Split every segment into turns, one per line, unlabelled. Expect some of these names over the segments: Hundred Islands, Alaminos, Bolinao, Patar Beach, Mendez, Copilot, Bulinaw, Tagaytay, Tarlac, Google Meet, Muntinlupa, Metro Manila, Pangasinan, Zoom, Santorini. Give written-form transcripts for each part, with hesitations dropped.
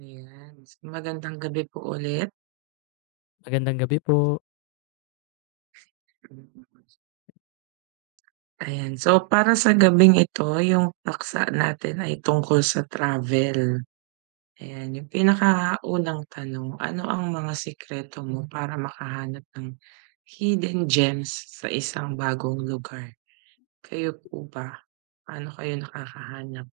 Ayan, so, magandang gabi po ulit.
Magandang gabi po.
Ayan, so para sa gabing ito yung paksa natin ay tungkol sa travel. Ayan, yung pinakaunang tanong, ano ang mga sikreto mo para makahanap ng hidden gems sa isang bagong lugar? Kayo po ba, paano kayo nakakahanap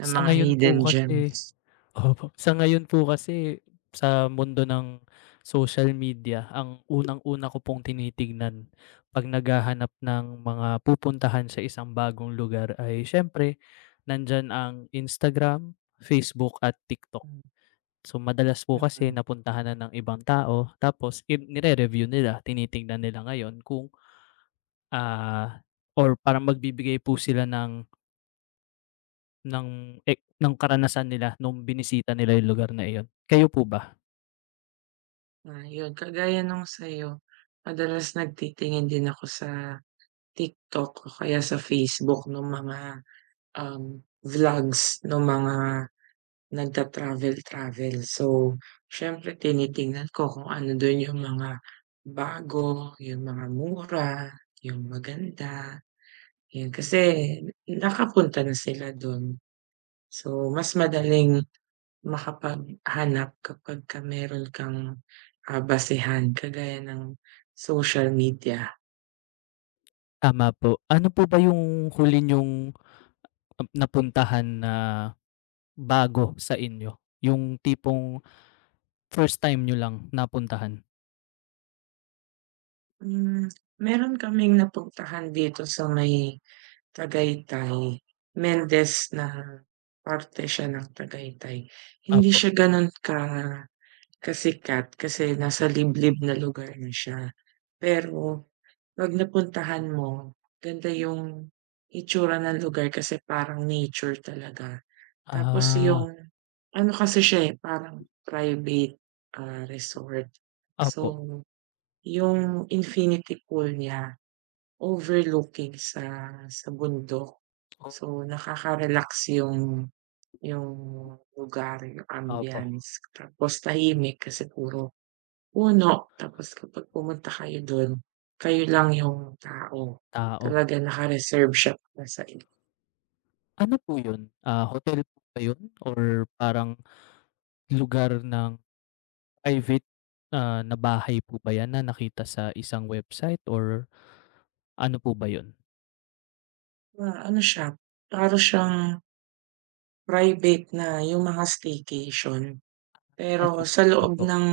ng
Sa
mga
ngayon
hidden
po
gems?
kasi opo, sa ngayon po kasi sa mundo ng social media, ang unang-una ko pong tinitignan 'pag naghahanap ng mga pupuntahan sa isang bagong lugar ay siyempre nandyan ang Instagram, Facebook at TikTok.
Hmm,
So, madalas po kasi
mm.
napuntahan na ng ibang tao tapos i nire-review nila, tinitingnan nila ngayon kung, ah, or parang magbibigay po sila ng ng ng karanasan nila nung binisita nila yung lugar na iyon. Kayo po ba?
Ah, yun kagaya nung sa'yo, madalas nagtitingin din ako sa TikTok o kaya sa Facebook nung mga, vlogs nung mga nagta-travel-travel. So, siyempre tinitingnan ko kung ano dun yung mga bago, yung mga mura, yung maganda, yun. Kasi nakapunta na sila dun. So, mas madaling makapaghanap kapagka meron kang, basehan kagaya ng social media.
Tama po. Ano po ba yung huli yung napuntahan na bago sa inyo? Yung tipong first time niyo lang napuntahan?
Hmm, meron kaming napuntahan dito sa may Tagaytay, Mendez na parte siya ng Tagaytay. Hindi
Opo.
siya gano'n ka kasikat kasi nasa liblib na lugar na siya. Pero 'pag napuntahan mo, ganda yung itsura ng lugar kasi parang nature talaga. Tapos
Ah,
yung ano kasi siya, eh, parang private, resort.
opo.
So, yung infinity pool niya overlooking sa bundok. So, nakaka-relax yung lugar, yung
Opo,
ambiance. Tapos tahimik kasi puro puno, tapos kapag pumunta kayo dun, kayo lang yung tao.
tao.
Talaga naka-reserve siya para sa inyo.
Ano po yun? Ah, hotel po ba yun or parang lugar ng private, na bahay po ba yan na nakita sa isang website or ano po ba yun?
Na ano siya, para siyang private na yung mga staycation. Pero
Kaso
sa loob
opo.
ng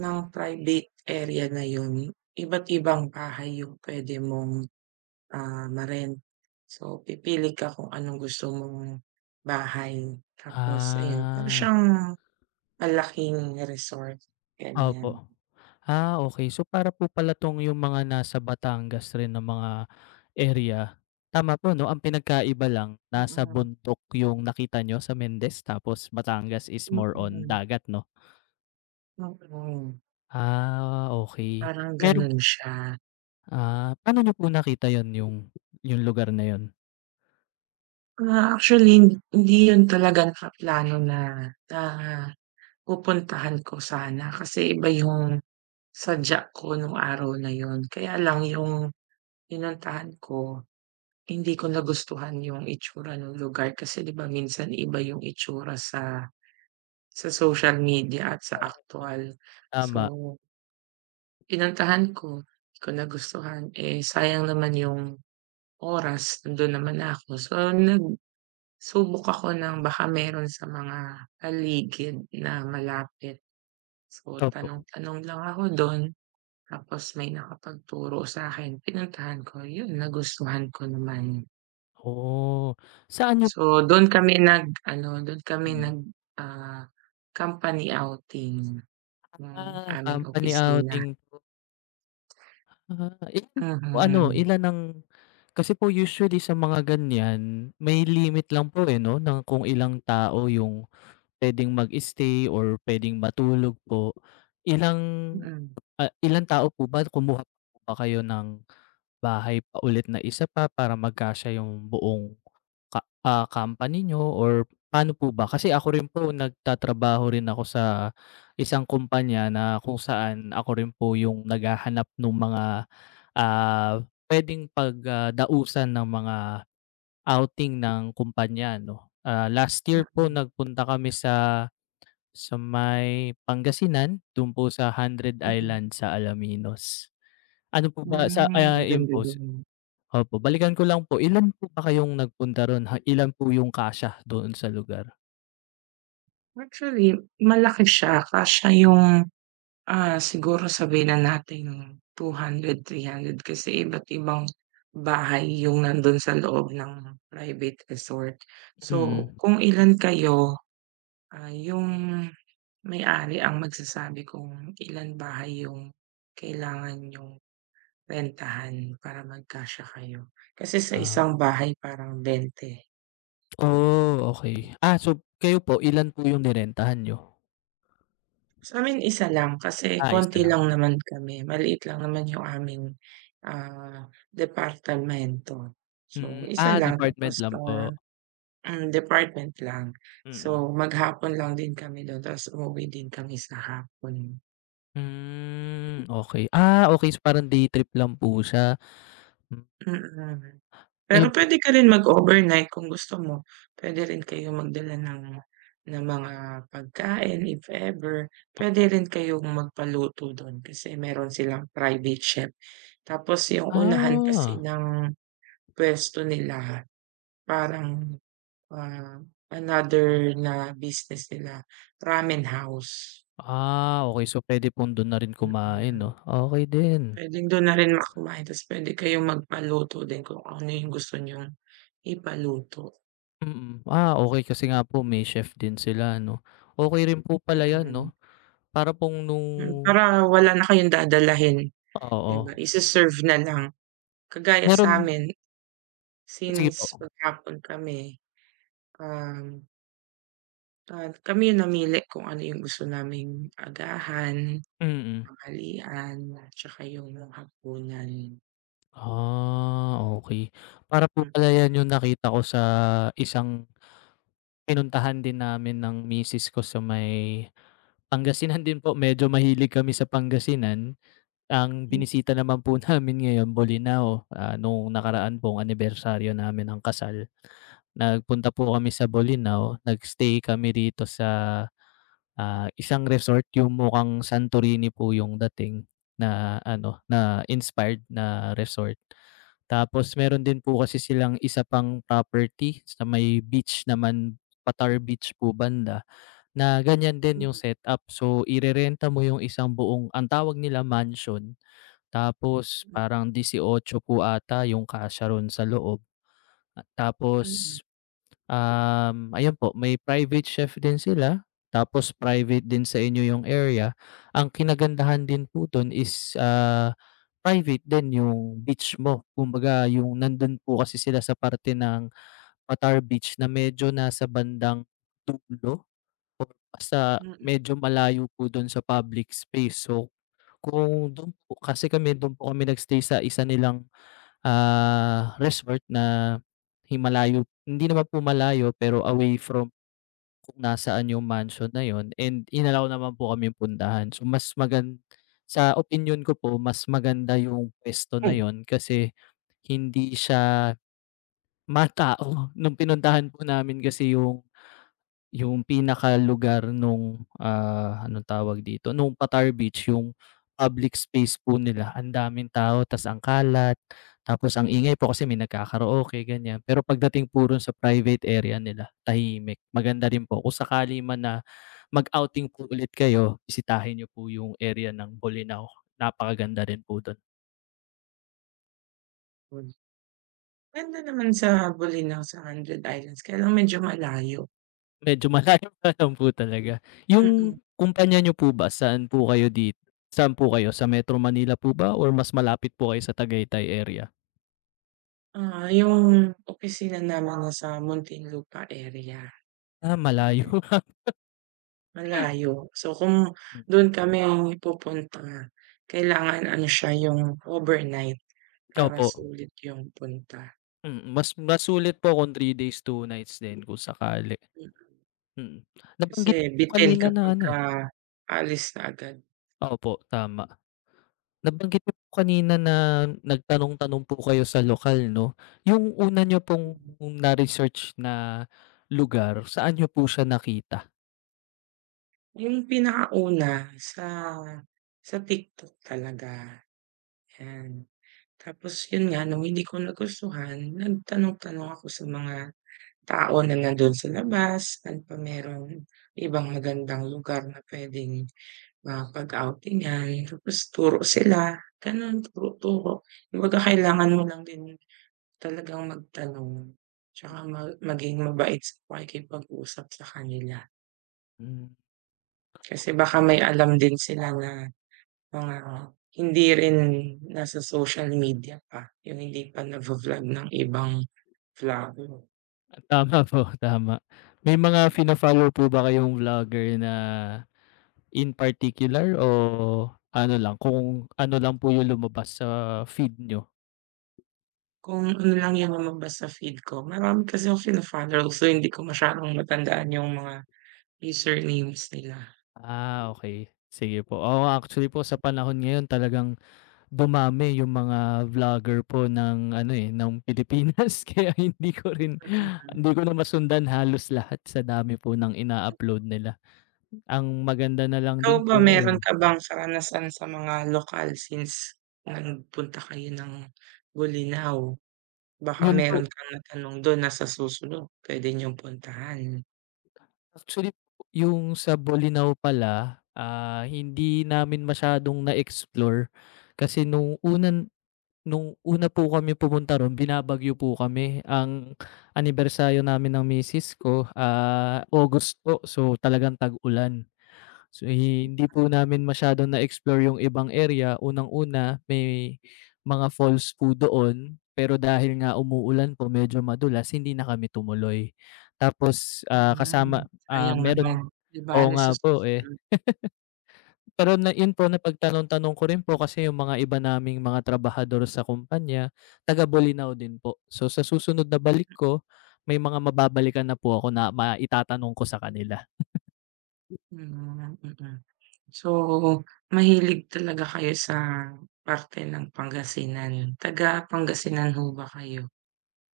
ng private area na yun, iba't ibang bahay yung puwede mong ma-rent. So, pipili ka kung anong gusto mong bahay tapos ayun, para
Ah,
siyang malaking resort, ganyan.
opo. Ah, okay. So, para po pala 'tong yung mga nasa Batangas rin na mga area, tama po 'no? Ang pinagkaiba lang, nasa
Mm.
bundok yung nakita nyo sa Mendez tapos Batangas is more on
Mm,
dagat 'no?
mm.
Ah, okay.
Parang
Meron.
gano'n siya.
Ah, paano niyo po nakita yon yung lugar na yon?
Ah, actually hindi 'yun talaga nakaplano na na pupuntahan ko sana kasi iba 'yung sadya ko nung araw na 'yun. Kaya lang 'yung pinuntahan ko. Hindi ko nagustuhan yung itsura nung lugar kasi 'di ba minsan iba yung itsura sa social media at sa aktuwal.
Tama,
So, pinuntahan ko, 'di ko nagustuhan, eh, sayang naman yung oras, nandun naman ako. So, nagsubok ako ng baka meron sa mga paligid na malapit. So,
opo.
tanong-tanong lang ako dun tapos may nakapagturo sa'kin, pinuntahan ko, yun nagustuhan ko naman.
Oh, saan niyo?
So, dun kami nag-ano, dun kami
Mm.
nag, ah, company outing ng
Ah,
aming
company
opisina.
outing. Ah, ilan po ano,
Mhm.
ilan ang kasi po usually sa mga ganyan, may limit lang po, eh, 'no, ng kung ilang tao yung puwedeng mag-stay or puwedeng matulog po. Ilang,
Mm,
ilang tao po ba? Kumuha pa po ba kayo ng bahay paulit na isa pa para magkasya yung buong ka company niyo or paano po ba? Kasi ako rin po, nagtatrabaho rin ako sa isang kumpanya na kung saan ako rin po yung naghahanap ng mga, ah, puwedeng pag, ng mga outing ng kumpanya 'no. Ah, last year
mm,
po nagpunta kami sa may Pangasinan, dun po sa one Hundred
mm.
Island sa Alaminos. Ano po ba sa
Hmm,
yun
maganda
po.
dun.
Opo, balikan ko lang po, ilan po ba kayong nagpunta ro'n? Ha, ilan po yung kasya doon sa lugar?
Actually, malaki siya kasya yung, siguro sabihin na nating 200, 300 kasi iba't ibang bahay yung nandun sa loob ng private resort. So,
Mm.
kung ilan kayo, yung may-ari ang magsasabi kung ilan bahay yung kailangan yung rentahan para magkasya kayo. Kasi sa
Ah,
isang bahay parang 20.
oh, okey. Ah, so kayo po, ilan po yung ninentahan niyo?
Sa'min isa lang kasi
Ah, isa
konti
lang.
lang naman kami, maliit lang naman yung aming, ah, departamento. So,
Mm,
isa
ah,
lang tapos,
department lang po.
department lang. So,
Mm.
maghapon lang din kami dun tapos umuwi din kami sa hapon.
Hmm, okey. Ah, okey. So parang day trip lang po siya. Hmm,
Mm. Mm. Pero
ayun po.
puwede ka rin mag-overnight kung gusto mo. Puwede rin kayong magdala ng mga pagkain if ever. Puwede rin kayong magpaluto dun kasi meron silang private chef. Tapos yung unahan kasi
Ah,
ng puwesto nila parang, ah, another na business nila, ramen house.
ah, okey. So puwede pong dun na rin kumain
Mm,
'no? Okey din.
puwedeng dun na rin kumain ta's puwede kayong magpaluto din kung ano yung gusto niyong ipaluto.
Mm. Ah, okey, kasi nga po may chef din sila 'no? Okey rin po pala 'yan
Mm.
'no? Para pong nung
Para wala na kayong dadalhin, 'di
Oo.
ba, ise-serve na lang. Kagaya
Meron,
sa'min,
sige
since
po,
maghapon kami, um, kami yung namili kung ano yung gusto naming agahan,
mm.
tanghalian, at saka yung hapunan.
Ah, okey. Para po
Mm,
pala 'yan yung nakita ko sa isang pinuntahan din namin ng misis ko sa may Pangasinan din po. Medyo mahilig kami sa Pangasinan. Ang
mm,
binisita naman po namin ngayon Bolinao, ah, nung nakaraan pong anibersaryo namin ng kasal, nagpunta po kami sa Bolinao, nag-stay kami dito sa Ah, isang resort yung mukhang Santorini po yung dating na ano, na inspired na resort. Tapos meron din po kasi silang isa pang property sa may beach naman, Patar Beach po banda, na ganyan din yung setup. So irerenta mo yung isang buong, ang tawag nila mansion, tapos
mm,
parang 18 po ata yung kasya ron sa loob. At
mm,
tapos ayun po, may private chef din sila, tapos private din sa inyo yung area. Ang kinagandahan din po dun is, ah, private din yung beach mo. Kumbaga yung nandun po kasi sila sa parte ng Patar Beach na medyo nasa bandang dulo or basta
mm,
medyo malayo po dun sa public space. So, kung dun po kasi kami, dun po kami nagstay sa isa nilang resort na hi hindi naman po malayo pero away from kung nasaan yung mansion na yon, and inalaw allow naman po kaming puntahan. So mas sa opinyon ko po, mas maganda yung puwesto na
hmm.
yon kasi hindi siya matao. Nung pinuntahan po namin kasi yung pinakalugar nung, ah, anong tawag dito, nung Qatar Beach, yung public space po nila, ang daming tao tas ang kalat, tapos ang ingay po kasi may nagkaka-karaoke ganyan. Pero pagdating po ron sa private area nila, tahimik, maganda rin po kung sakali man na mag-outing po ulit kayo, bisitahin niyo po yung area ng Bolinao, napakaganda rin po dun.
Ganda naman sa Bulinaw sa Hundred Islands kaya lang medyo malayo.
Medyo malayo pa lang po talaga.
Mm,
Yung kumpanya niyo po ba, saan po kayo saan po kayo, sa Metro Manila po ba or mas malapit po kayo sa Tagaytay area?
yung opisina namin nasa Muntinlupa area,
Ah, malayo.
yan. Malayo. So, kung don kami pupunta, kailangan ano siya, yung overnight para
Opo,
sulit yung punta.
mm, mas masulit po kung 3 days, 2 nights din kung sakali,
Hmm,
mm.
kasi
Nabanggit niyo po
bitin
kanina na ano
kapagka alis na agad.
opo, tama. Nabanggit niyo po kanina na nagtanong-tanong po kayo sa lokal 'no? Yung una niyo pong na-research na lugar, saan niyo po siya nakita?
Yung pinakauna sa TikTok talaga, 'yan. Tapos yun nga, nung hindi ko nagustuhan, nagtanong-tanong ako sa mga tao na nandun sa labas at pa merong ibang magandang lugar na puwedeng mapag-outingan tapos turo sila, gano'n turo-turo. Kumbaga kailangan mo lang din talagang magtanong tsaka maging mabait sa pakikipag-usap sa kanila.
Hmm.
Kasi baka may alam din sila na mga hindi rin nasa social media pa, yung hindi pa nagvo-vlog ng ibang vlogger.
Tama po, tama. May mga fina-follow po ba kayong vlogger na in particular o ano lang, kung ano lang po yung lumabas sa feed niyo?
Kung ano lang yung lumabas sa feed ko. Marami kasi akong fino-follow so hindi ko masyadong matandaan yung mga usernames nila.
Ah, okay. Sige po. Oo, actually po sa panahon ngayon talagang dumami yung mga vlogger po ng ano, eh, ng Pilipinas kaya hindi ko rin hindi ko na masundan halos lahat sa dami po ng ina-upload nila. Ang maganda na lang
Ikaw
din
ba
po
meron
ngayon,
ka bang karanasan sa mga lokal since nagpunta kayo ng Bolinao? Baka
yun po.
meron kang natanong dun na sa susunod puwede niyong puntahan.
Actually po, yung sa Bolinao pala, ah, hindi namin masyadong na-explore kasi nung nung una po kami pumunta ro'n, binabagyo po kami. Ang anibersaryo namin ng misis ko, ah, August po, so talagang tag-ulan. So, eh, hindi po namin masyadong na-explore yung ibang area. Unang-una, may mga falls po doon, pero dahil nga umuulan po, medyo madulas, hindi na kami tumuloy. Tapos, ah,
Hmm,
kasama ah,
sayang naman.
meron
'Di
oo
bale sa
nga po, eh.
susunod.
Pero na yun po, napagtanong-tanong ko rin po kasi yung mga iba naming mga trabahador sa kumpanya, taga Bolinao din po. So, sa susunod na balik ko, may mga mababalikan na po ako na maitatanong ko sa kanila.
Hmm, mm. So, mahilig talaga kayo sa parte ng Pangasinan. Taga Pangasinan ho ba kayo?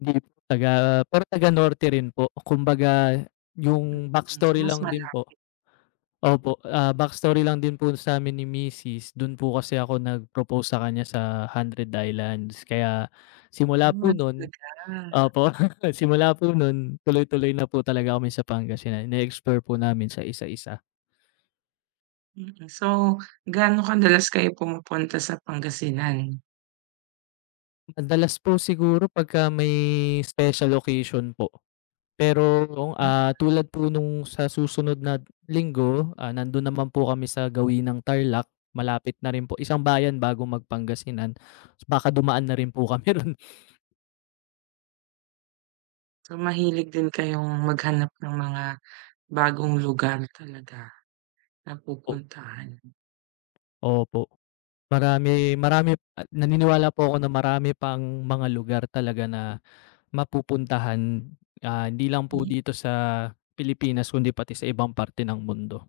Hindi po, taga pero taga-norte rin po. Kumbaga yung
Mm, so
backstory
mas
lang din po
malapit
opo, backstory lang din po sa'min ni misis, dun po kasi ako nag-propose sa kanya sa Hundred Islands. Kaya simula po
na
nun
talaga.
opo, simula po nun tuloy-tuloy na po talaga kami sa Pangasinan. Ine-explore po namin sa isa-isa.
Mm, so gaano kadalas kayo pumupunta sa Pangasinan?
Madalas po siguro pagka may special occasion po. Pero,
Mm,
ah, tulad po nung sa susunod na linggo, ah, nandun naman po kami sa gawin ng Tarlac, malapit na rin po, isang bayan bago pangasinan. Baka dumaan na rin po kami ro'n
so mahilig din kayong maghanap ng mga bagong lugar talaga na
po.
pupuntahan.
Opo, marami marami ah, naniniwala po ako na marami pang mga lugar talaga na mapupuntahan, ah, hindi lang po
Hmm,
dito sa Pilipinas kundi pati sa ibang parte ng mundo.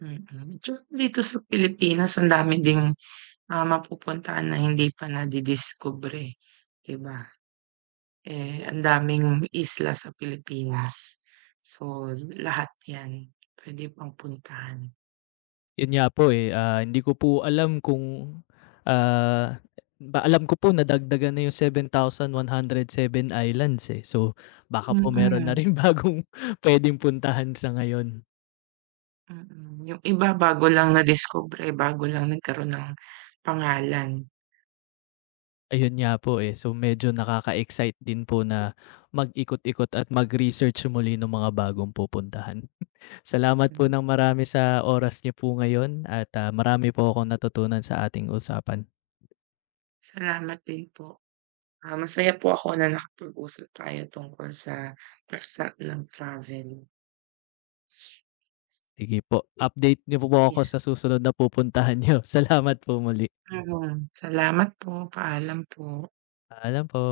mm. Tsaka dito sa Pilipinas ang dami ding, mapupuntahan na hindi pa nadidiskubre, 'di ba? Eh, ang daming isla sa Pilipinas. So, lahat 'yan puwede pang puntahan.
Yun nga po, eh, ah, hindi ko po alam kung, ah, ba alam ko po nadagdagan na yung 7,107 islands, eh. So, baka po meron na
Mm,
rin bagong puwedeng puntahan sa ngayon.
mm. Yung iba bago lang nadiskubre, bago lang nagkaroon ng pangalan.
Ayun nga po, eh. So, medyo nakaka-excite din po na mag-ikot-ikot at mag-research muli nung mga bagong pupuntahan. Salamat po
Hmm,
ng marami sa oras niyo po ngayon at, ah, marami po akong natutunan sa ating usapan.
salamat din po. Ah, masaya po ako na nakapag-usap tayo tungkol sa paksa ng travel.
Sige po, update niyo po
'Yan.
ako sa susunod na pupuntahan niyo. Salamat po muli.
Mm, salamat po, paalam po.
Paalam po.